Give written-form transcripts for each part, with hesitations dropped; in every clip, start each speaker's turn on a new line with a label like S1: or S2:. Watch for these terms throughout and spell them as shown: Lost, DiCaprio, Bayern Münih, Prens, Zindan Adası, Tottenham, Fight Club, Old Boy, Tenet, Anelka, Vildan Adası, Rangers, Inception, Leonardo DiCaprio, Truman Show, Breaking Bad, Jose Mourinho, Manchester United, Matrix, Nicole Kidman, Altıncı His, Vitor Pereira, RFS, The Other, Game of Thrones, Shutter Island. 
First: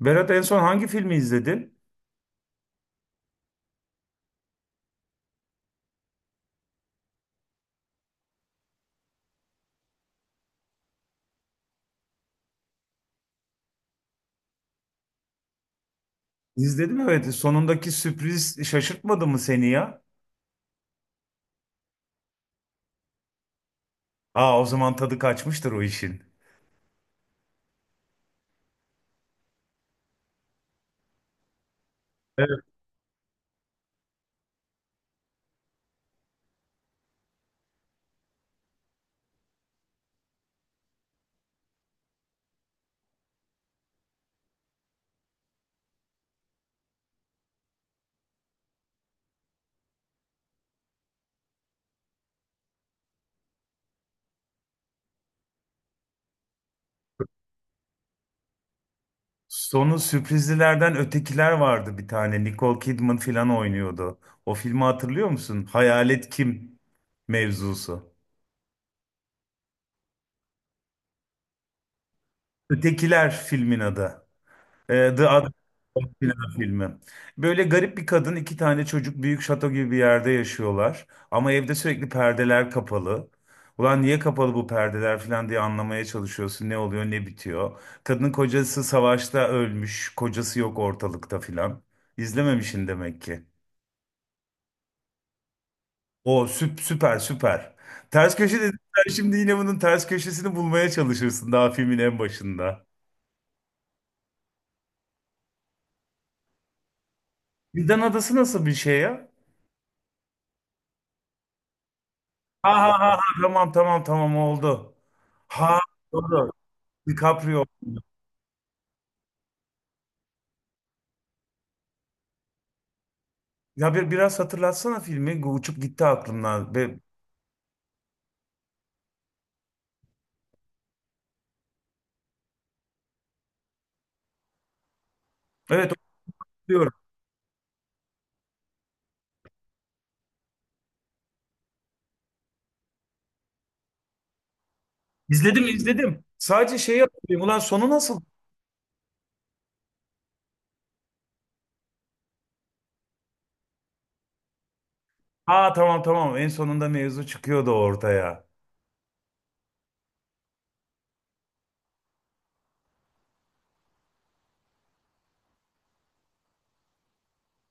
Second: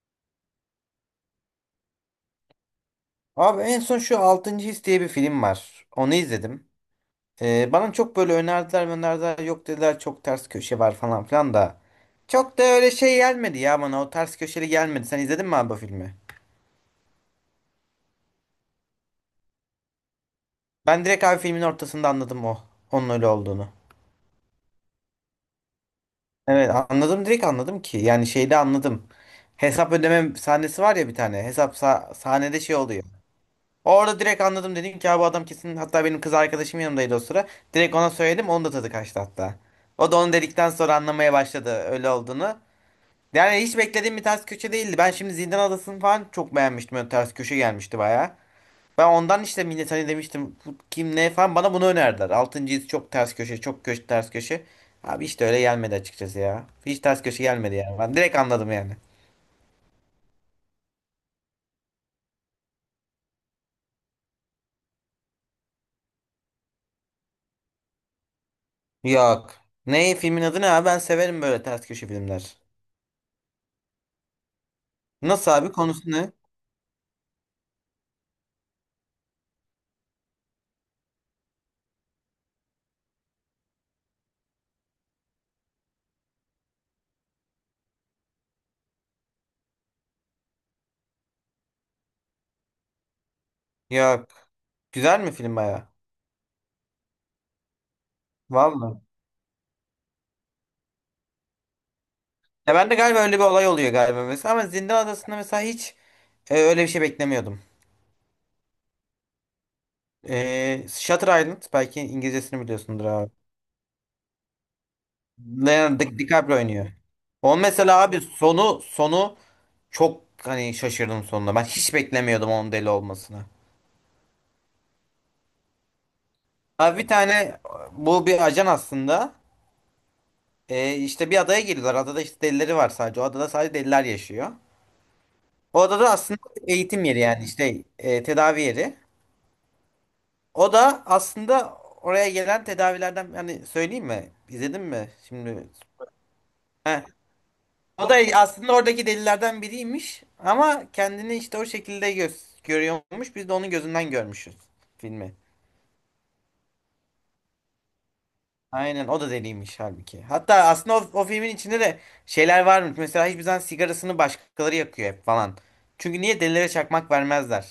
S1: Berat en son hangi filmi izledin?
S2: Abi en son şu Altıncı His diye bir film var. Onu izledim. Bana çok böyle önerdiler yok dediler çok ters köşe var falan filan da. Çok da öyle şey gelmedi ya bana, o ters köşeli gelmedi. Sen izledin mi abi bu filmi?
S1: İzledim evet. Sonundaki sürpriz şaşırtmadı mı seni ya?
S2: Ben direkt abi filmin ortasında anladım o. Onun öyle olduğunu.
S1: Aa, o zaman tadı kaçmıştır o işin.
S2: Evet anladım, direkt anladım ki. Yani şeyde anladım. Hesap ödeme sahnesi var ya bir tane. Sahnede
S1: Evet.
S2: şey oluyor. Orada direkt anladım, dedim ki abi adam kesin, hatta benim kız arkadaşım yanımdaydı o sıra. Direkt ona söyledim, onun da tadı kaçtı hatta. O da onu dedikten sonra anlamaya başladı öyle olduğunu. Yani hiç beklediğim bir ters köşe değildi. Ben şimdi Zindan Adası'nı falan çok beğenmiştim. Öyle ters köşe gelmişti baya. Ben ondan işte millet hani demiştim bu kim ne falan, bana bunu önerdiler. Altıncı his çok ters köşe, çok köşe ters köşe. Abi işte öyle gelmedi açıkçası ya. Hiç ters köşe gelmedi yani. Ben direkt anladım yani.
S1: Sonu sürprizlilerden ötekiler vardı bir tane. Nicole Kidman falan oynuyordu. O filmi hatırlıyor musun? Hayalet kim mevzusu.
S2: Yok. Ne filmin adı ne abi? Ben severim böyle ters köşe filmler.
S1: Ötekiler filmin adı. The
S2: Nasıl
S1: Other.
S2: abi, konusu ne?
S1: Sinema filmi. Böyle garip bir kadın, iki tane çocuk büyük şato gibi bir yerde yaşıyorlar. Ama evde sürekli perdeler kapalı. Ulan niye kapalı bu perdeler falan diye anlamaya çalışıyorsun. Ne oluyor, ne bitiyor. Kadının kocası savaşta ölmüş. Kocası yok ortalıkta filan. İzlememişsin demek ki.
S2: Yok. Güzel mi film baya?
S1: O süper süper. Ters köşe dedim.
S2: Vallahi.
S1: Sen şimdi yine bunun ters köşesini bulmaya çalışırsın daha filmin en
S2: Ya
S1: başında.
S2: ben de galiba öyle bir olay oluyor galiba mesela, ama Zindan Adası'nda mesela hiç öyle bir şey beklemiyordum.
S1: Vildan Adası nasıl bir şey ya?
S2: Shutter Island, belki İngilizcesini
S1: Ha ha
S2: biliyorsundur
S1: ha ha,
S2: abi.
S1: tamam tamam tamam oldu. Ha, doğru.
S2: DiCaprio oynuyor. O
S1: DiCaprio.
S2: mesela abi sonu çok hani şaşırdım sonunda. Ben hiç beklemiyordum onun deli olmasını.
S1: Ya biraz hatırlatsana filmi. Uçup gitti aklımdan.
S2: Abi bir tane, bu bir ajan aslında. İşte bir adaya giriyorlar. Adada işte delileri var sadece. O adada sadece deliler yaşıyor. O
S1: Evet,
S2: adada aslında
S1: hatırlıyorum.
S2: eğitim yeri, yani işte tedavi yeri. O da aslında oraya gelen tedavilerden, yani söyleyeyim mi? İzledin mi?
S1: İzledim,
S2: Şimdi
S1: izledim. Sadece şeyi
S2: heh.
S1: hatırlıyorum. Ulan sonu
S2: O da
S1: nasıl?
S2: aslında oradaki delilerden biriymiş ama kendini işte o şekilde göz görüyormuş. Biz de onun gözünden görmüşüz filmi.
S1: Aa, tamam tamam. En sonunda mevzu çıkıyordu ortaya.
S2: Aynen, o da deliymiş halbuki. Hatta aslında o filmin içinde de şeyler varmış. Mesela hiçbir zaman sigarasını başkaları yakıyor hep falan. Çünkü niye delilere çakmak vermezler?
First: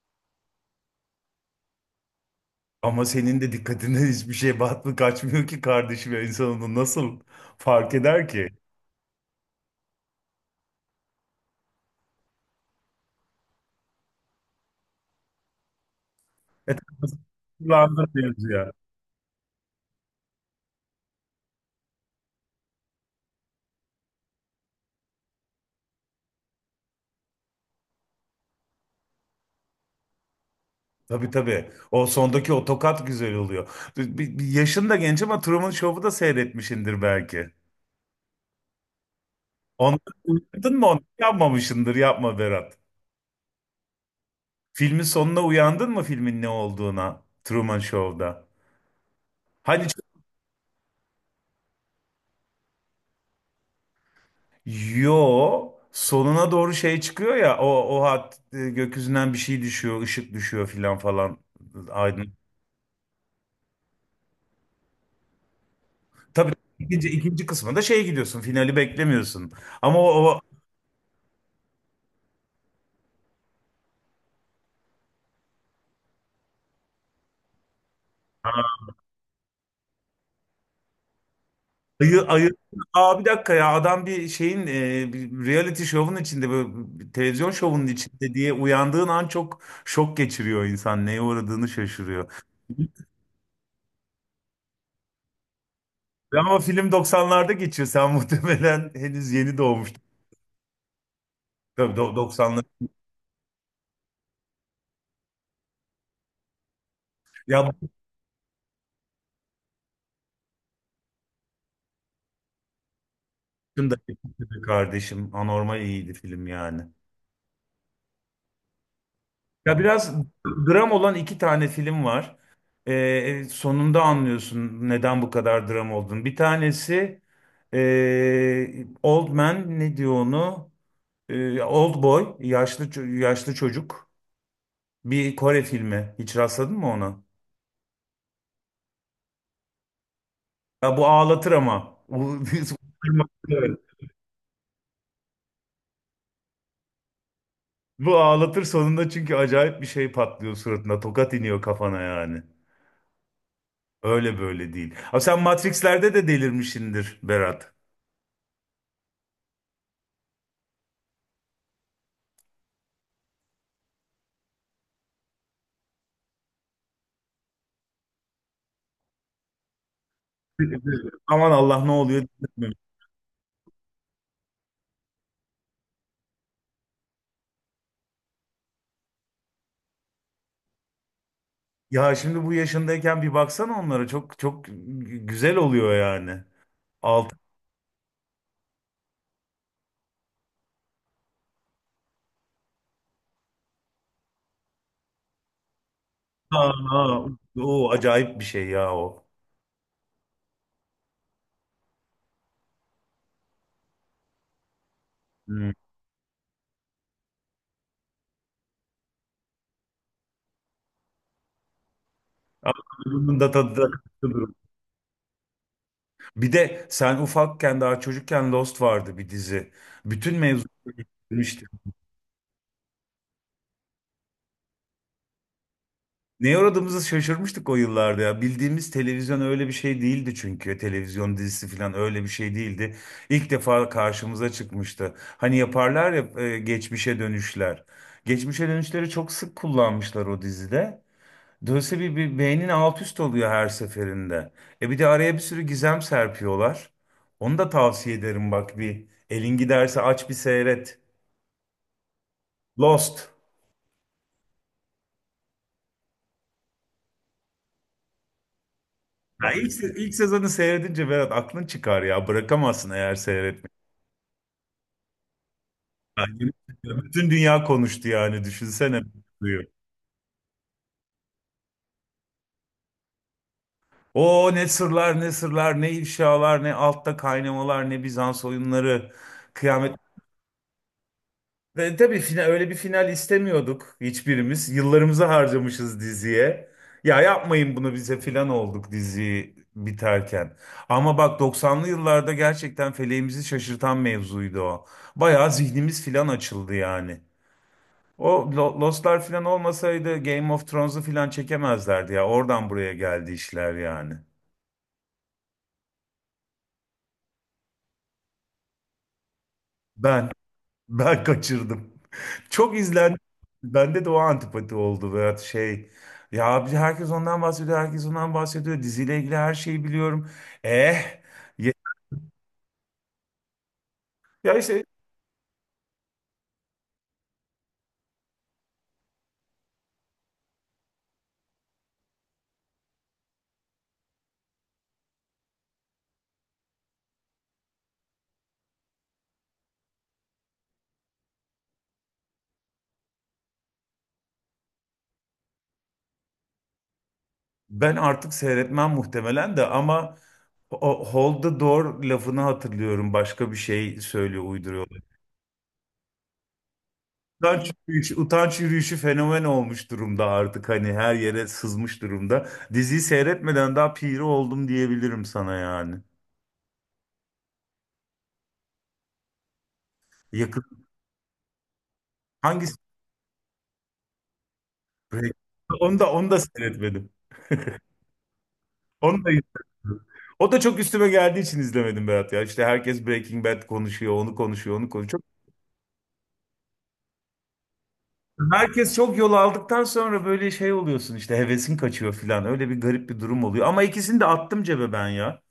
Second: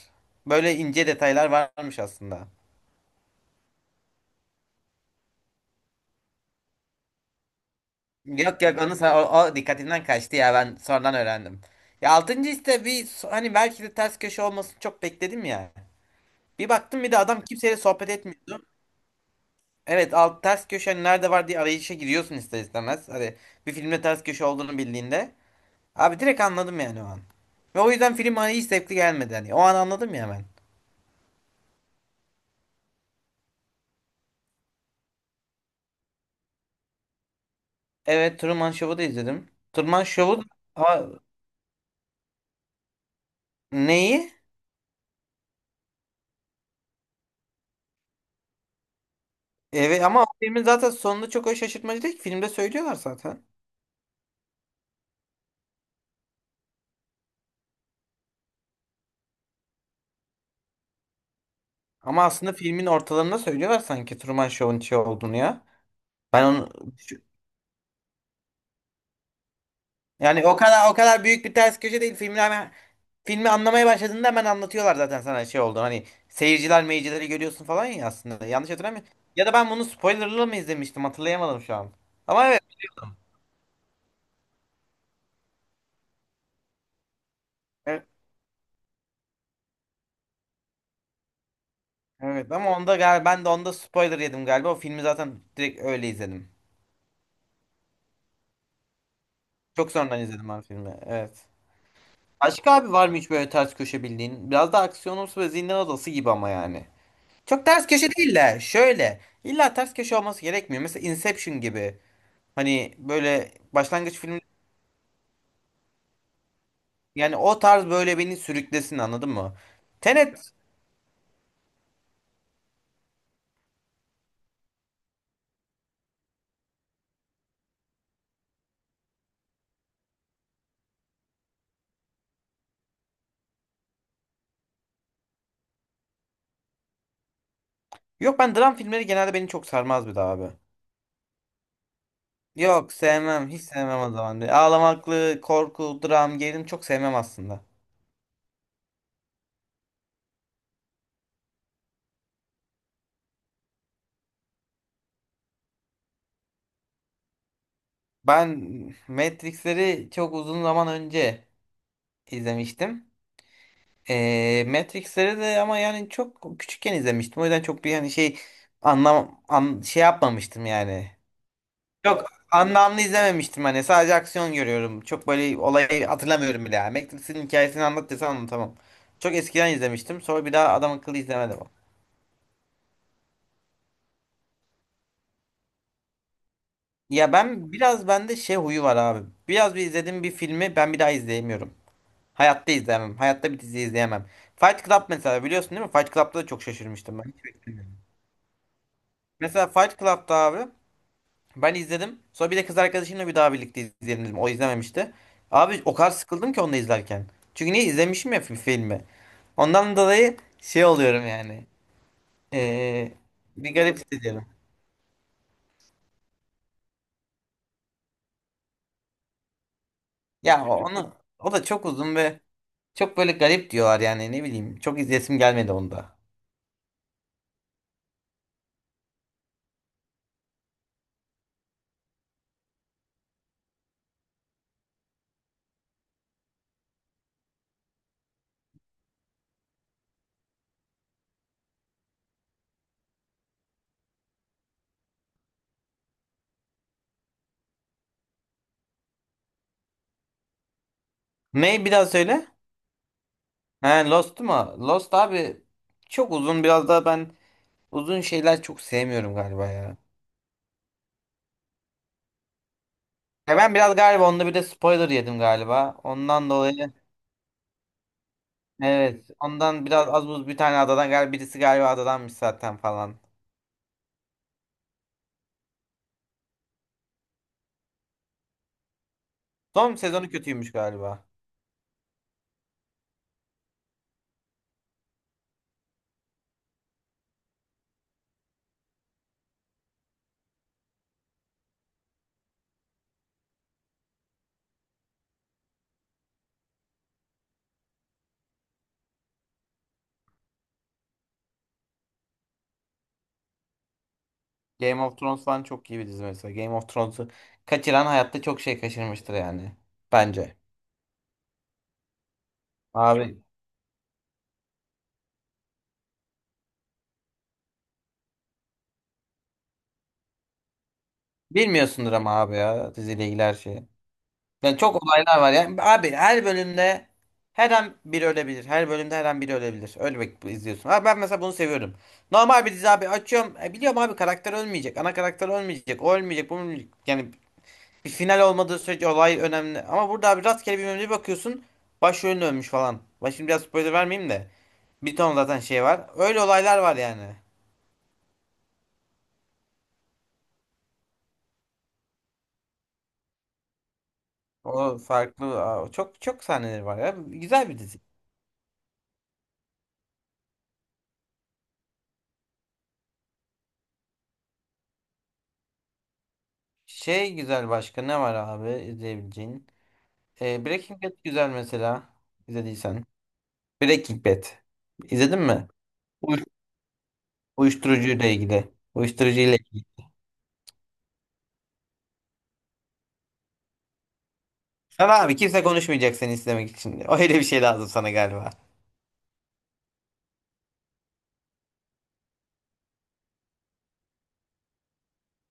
S2: Böyle ince detaylar varmış aslında.
S1: Ama senin de dikkatine hiçbir şey batmıyor, kaçmıyor ki kardeşim. En sonunda nasıl fark eder ki?
S2: Yok yok o dikkatinden kaçtı ya, ben sonradan öğrendim. Ya altıncı işte hani belki de ters köşe olmasını çok bekledim ya. Bir
S1: E,
S2: baktım bir de adam kimseyle
S1: Kullandın
S2: sohbet
S1: mevzu
S2: etmiyordu.
S1: ya.
S2: Evet alt ters köşe hani nerede var diye arayışa giriyorsun ister istemez. Hani bir filmde ters köşe olduğunu bildiğinde. Abi direkt anladım yani o an. Ve o yüzden film hani hiç zevkli gelmedi hani. O an anladım ya ben.
S1: Tabii tabii. O sondaki o tokat güzel oluyor. Bir yaşın da genç ama Truman Show'u da seyretmişindir belki.
S2: Evet, Truman Show'u da izledim.
S1: Onu
S2: Truman Show'u.
S1: unuttun mu onu?
S2: Aa,
S1: Yapmamışındır. Yapma Berat.
S2: neyi?
S1: Filmin sonuna uyandın mı filmin ne olduğuna Truman Show'da? Hani ç-
S2: Evet ama o filmin zaten sonunda çok o şaşırtmacı değil ki. Filmde söylüyorlar zaten.
S1: yo, sonuna doğru şey çıkıyor ya, o gökyüzünden bir şey düşüyor, ışık düşüyor filan falan,
S2: Ama
S1: aydın.
S2: aslında filmin ortalarında söylüyorlar sanki Truman Show'un şey olduğunu ya. Ben
S1: Tabii
S2: onu,
S1: ikinci kısmında şey gidiyorsun, finali beklemiyorsun. Ama o, o
S2: yani o kadar büyük bir ters köşe değil, filmi hemen, filmi anlamaya başladığında hemen anlatıyorlar zaten sana şey oldu. Hani seyirciler meyircileri görüyorsun falan ya aslında. Yanlış hatırlamıyorum. Ya da ben bunu spoilerlı mı izlemiştim, hatırlayamadım şu an.
S1: ayı
S2: Ama
S1: ayı
S2: evet.
S1: Aa, bir dakika ya, adam bir reality şovun içinde, böyle bir televizyon şovunun
S2: Evet,
S1: içinde diye uyandığın an çok şok geçiriyor, insan neye uğradığını şaşırıyor.
S2: evet. Ama onda galiba, ben de onda spoiler yedim galiba. O filmi zaten direkt öyle
S1: Ya
S2: izledim.
S1: ama film 90'larda geçiyor. Sen muhtemelen henüz yeni
S2: Çok
S1: doğmuştun.
S2: sonradan izledim ben filmi. Evet.
S1: Tabii, 90'lar.
S2: Başka abi var mı hiç böyle ters köşe bildiğin? Biraz da aksiyonumsu ve zindan odası gibi ama yani.
S1: Ya
S2: Çok ters
S1: bu
S2: köşe değil de şöyle. İlla ters köşe olması gerekmiyor. Mesela Inception gibi. Hani böyle
S1: film de
S2: başlangıç filmi,
S1: kötüydü kardeşim. Anormal iyiydi film yani.
S2: yani o tarz böyle beni sürüklesin, anladın mı?
S1: Ya biraz
S2: Tenet.
S1: dram olan iki tane film var. Sonunda anlıyorsun neden bu kadar dram olduğunu. Bir tanesi Old Man ne diyor onu? Old Boy, yaşlı çocuk. Bir Kore filmi. Hiç rastladın mı ona?
S2: Yok, ben dram filmleri genelde beni çok sarmaz bir daha abi.
S1: Ya bu ağlatır ama.
S2: Yok sevmem. Hiç sevmem o zaman. Ağlamaklı, korku, dram, gerilim çok sevmem aslında.
S1: Bu ağlatır sonunda, çünkü acayip bir şey patlıyor suratına. Tokat iniyor kafana yani. Öyle böyle değil. Abi sen Matrix'lerde de delirmişsindir Berat.
S2: Ben Matrix'leri çok uzun zaman önce izlemiştim. Matrix'leri de ama yani çok küçükken izlemiştim. O yüzden çok bir hani şey şey yapmamıştım yani.
S1: Aman Allah, ne
S2: Çok
S1: oluyor?
S2: anlamlı izlememiştim, hani sadece aksiyon görüyorum. Çok böyle olayı hatırlamıyorum bile yani. Matrix'in hikayesini anlat desen anlatamam. Çok eskiden izlemiştim. Sonra bir daha adam akıllı izlemedim.
S1: Ya şimdi bu yaşındayken bir baksana onlara, çok çok güzel oluyor yani.
S2: Ya
S1: Altın
S2: ben biraz bende şey huyu var abi. Biraz bir izlediğim bir filmi ben bir daha izleyemiyorum. Hayatta izleyemem. Hayatta bir dizi izleyemem. Fight Club mesela biliyorsun değil mi? Fight Club'da da çok şaşırmıştım
S1: Aa,
S2: ben.
S1: o acayip bir şey ya o.
S2: Mesela Fight Club'da abi, ben izledim. Sonra bir de kız arkadaşımla bir daha birlikte izleyelim dedim. O izlememişti.
S1: Hmm.
S2: Abi o kadar sıkıldım ki onu da izlerken. Çünkü niye izlemişim ya filmi. Ondan dolayı şey oluyorum yani.
S1: Ama
S2: Ee,
S1: bunun da
S2: Bir
S1: tadı da
S2: garip hissediyorum.
S1: kaçırılır. Bir de sen ufakken, daha çocukken Lost vardı bir dizi. Bütün
S2: Ya
S1: mevzu
S2: onu o da çok uzun ve çok böyle garip diyorlar yani ne bileyim. Çok izlesim gelmedi onda.
S1: Neye uğradığımızı şaşırmıştık o yıllarda ya. Bildiğimiz televizyon öyle bir şey değildi çünkü. Televizyon dizisi falan öyle bir şey değildi. İlk defa karşımıza çıkmıştı. Hani yaparlar ya, geçmişe dönüşler. Geçmişe dönüşleri çok sık kullanmışlar o dizide. Dolayısıyla bir beynin alt üst oluyor her seferinde. E bir de araya bir sürü gizem serpiyorlar. Onu da tavsiye ederim, bak bir. Elin giderse aç, bir seyret.
S2: Ne bir daha söyle.
S1: Lost.
S2: He Lost mu? Lost abi çok uzun, biraz daha ben uzun şeyler çok sevmiyorum
S1: Ya
S2: galiba ya.
S1: ilk sezonu seyredince Berat, aklın çıkar ya. Bırakamazsın eğer
S2: Ya ben
S1: seyretmediysen.
S2: biraz galiba onda bir de spoiler yedim galiba. Ondan
S1: Yani,
S2: dolayı
S1: bütün dünya konuştu yani, düşünsene.
S2: evet. Ondan biraz az buz bir tane adadan galiba birisi galiba adadanmış zaten falan.
S1: O ne sırlar, ne sırlar, ne ifşalar, ne altta kaynamalar, ne Bizans oyunları, kıyamet.
S2: Son sezonu kötüymüş galiba.
S1: Ve tabii öyle bir final istemiyorduk hiçbirimiz. Yıllarımızı harcamışız diziye. Ya yapmayın bunu bize filan olduk diziyi biterken. Ama bak 90'lı yıllarda gerçekten feleğimizi şaşırtan mevzuydu o. Bayağı zihnimiz filan açıldı yani. Lost'lar falan olmasaydı Game of Thrones'u falan çekemezlerdi ya. Oradan buraya geldi işler yani.
S2: Game of Thrones falan çok iyi bir dizi mesela. Game of Thrones'u kaçıran hayatta çok şey kaçırmıştır yani.
S1: Ben
S2: Bence.
S1: ben kaçırdım. Çok izlendi.
S2: Abi
S1: Bende de o antipati oldu veya şey. Ya abi herkes ondan bahsediyor, herkes ondan bahsediyor. Diziyle ilgili her şeyi biliyorum. Eh. ye-
S2: bilmiyorsundur ama abi ya diziyle ilgili her şeyi.
S1: Ya
S2: Yani
S1: işte
S2: çok olaylar var yani. Abi her bölümde her an biri ölebilir. Her bölümde her an biri ölebilir. Öyle ölmek izliyorsun. Abi ben mesela bunu seviyorum. Normal bir dizi abi açıyorum. Biliyorum abi karakter ölmeyecek. Ana karakter ölmeyecek. O ölmeyecek. Bu ölmeyecek. Yani bir final olmadığı sürece olay önemli. Ama burada abi rastgele bir mevzuya bakıyorsun. Başrolün ölmüş falan. Ben şimdi biraz spoiler vermeyeyim de. Bir ton zaten şey var. Öyle olaylar var yani.
S1: ben artık seyretmem muhtemelen de, ama o hold the door lafını hatırlıyorum. Başka bir şey söylüyor, uyduruyor.
S2: O farklı, aa, çok sahneleri var ya. Güzel
S1: Utanç
S2: bir dizi.
S1: yürüyüşü, utanç yürüyüşü fenomen olmuş durumda artık, hani her yere sızmış durumda. Diziyi seyretmeden daha piri oldum diyebilirim sana yani.
S2: Şey güzel, başka ne var abi izleyebileceğin?
S1: Yakın
S2: Breaking Bad güzel mesela.
S1: hangisi?
S2: İzlediysen. Breaking Bad.
S1: Break-
S2: İzledin mi?
S1: Onu da, onu da
S2: Uyuş
S1: seyretmedim.
S2: Uyuşturucuyla ilgili.
S1: Onu da
S2: Uyuşturucuyla ilgili.
S1: izlemedim. O da çok üstüme geldiği için izlemedim Berat ya. İşte herkes Breaking Bad konuşuyor, onu konuşuyor, onu konuşuyor.
S2: Sana abi kimse konuşmayacak seni izlemek için. Öyle bir şey lazım sana galiba.
S1: Herkes çok yol aldıktan sonra böyle şey oluyorsun işte, hevesin kaçıyor filan. Öyle bir garip bir durum oluyor. Ama ikisini de attım cebe ben ya.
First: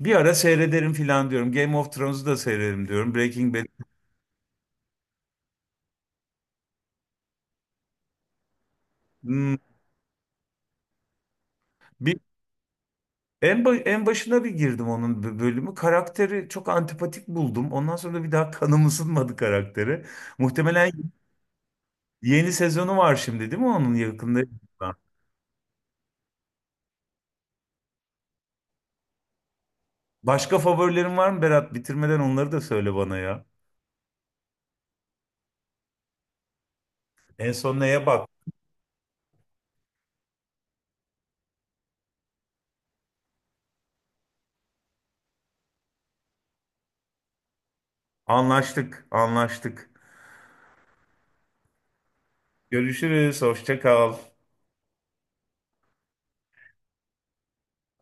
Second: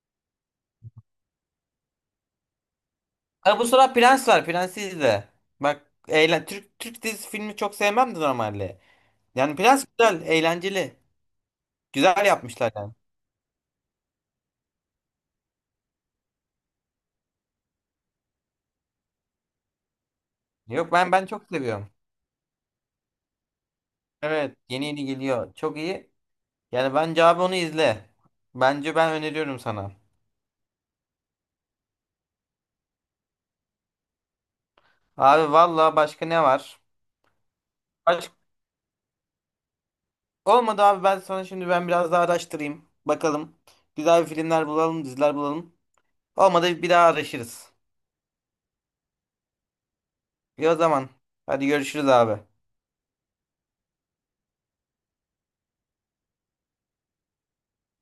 S1: Bir ara seyrederim filan diyorum. Game of Thrones'u da seyrederim diyorum. Breaking
S2: Ha, bu
S1: Bad'i
S2: sıra Prens var. Prens'i izle. Bak eğlen, Türk dizisi filmi çok sevmem de normalde.
S1: Hmm,
S2: Yani Prens güzel, eğlenceli.
S1: bir
S2: Güzel yapmışlar yani.
S1: en başına bir girdim onun bölümü. Karakteri çok antipatik buldum. Ondan sonra da bir daha kanım ısınmadı karaktere. Muhtemelen
S2: Yok ben çok seviyorum.
S1: yeni sezonu var şimdi değil mi onun yakında?
S2: Evet, yeni geliyor. Çok iyi. Yani bence abi onu izle. Bence ben öneriyorum sana.
S1: Başka favorilerin var mı Berat? Bitirmeden onları da söyle bana ya.
S2: Abi valla başka ne var?
S1: En son neye bak?
S2: Baş... Olmadı abi, ben sana şimdi biraz daha araştırayım. Bakalım. Güzel bir filmler bulalım, diziler bulalım. Olmadı bir daha araşırız.
S1: Anlaştık, anlaştık.
S2: İyi o zaman. Hadi görüşürüz abi.
S1: Görüşürüz, hoşça kal.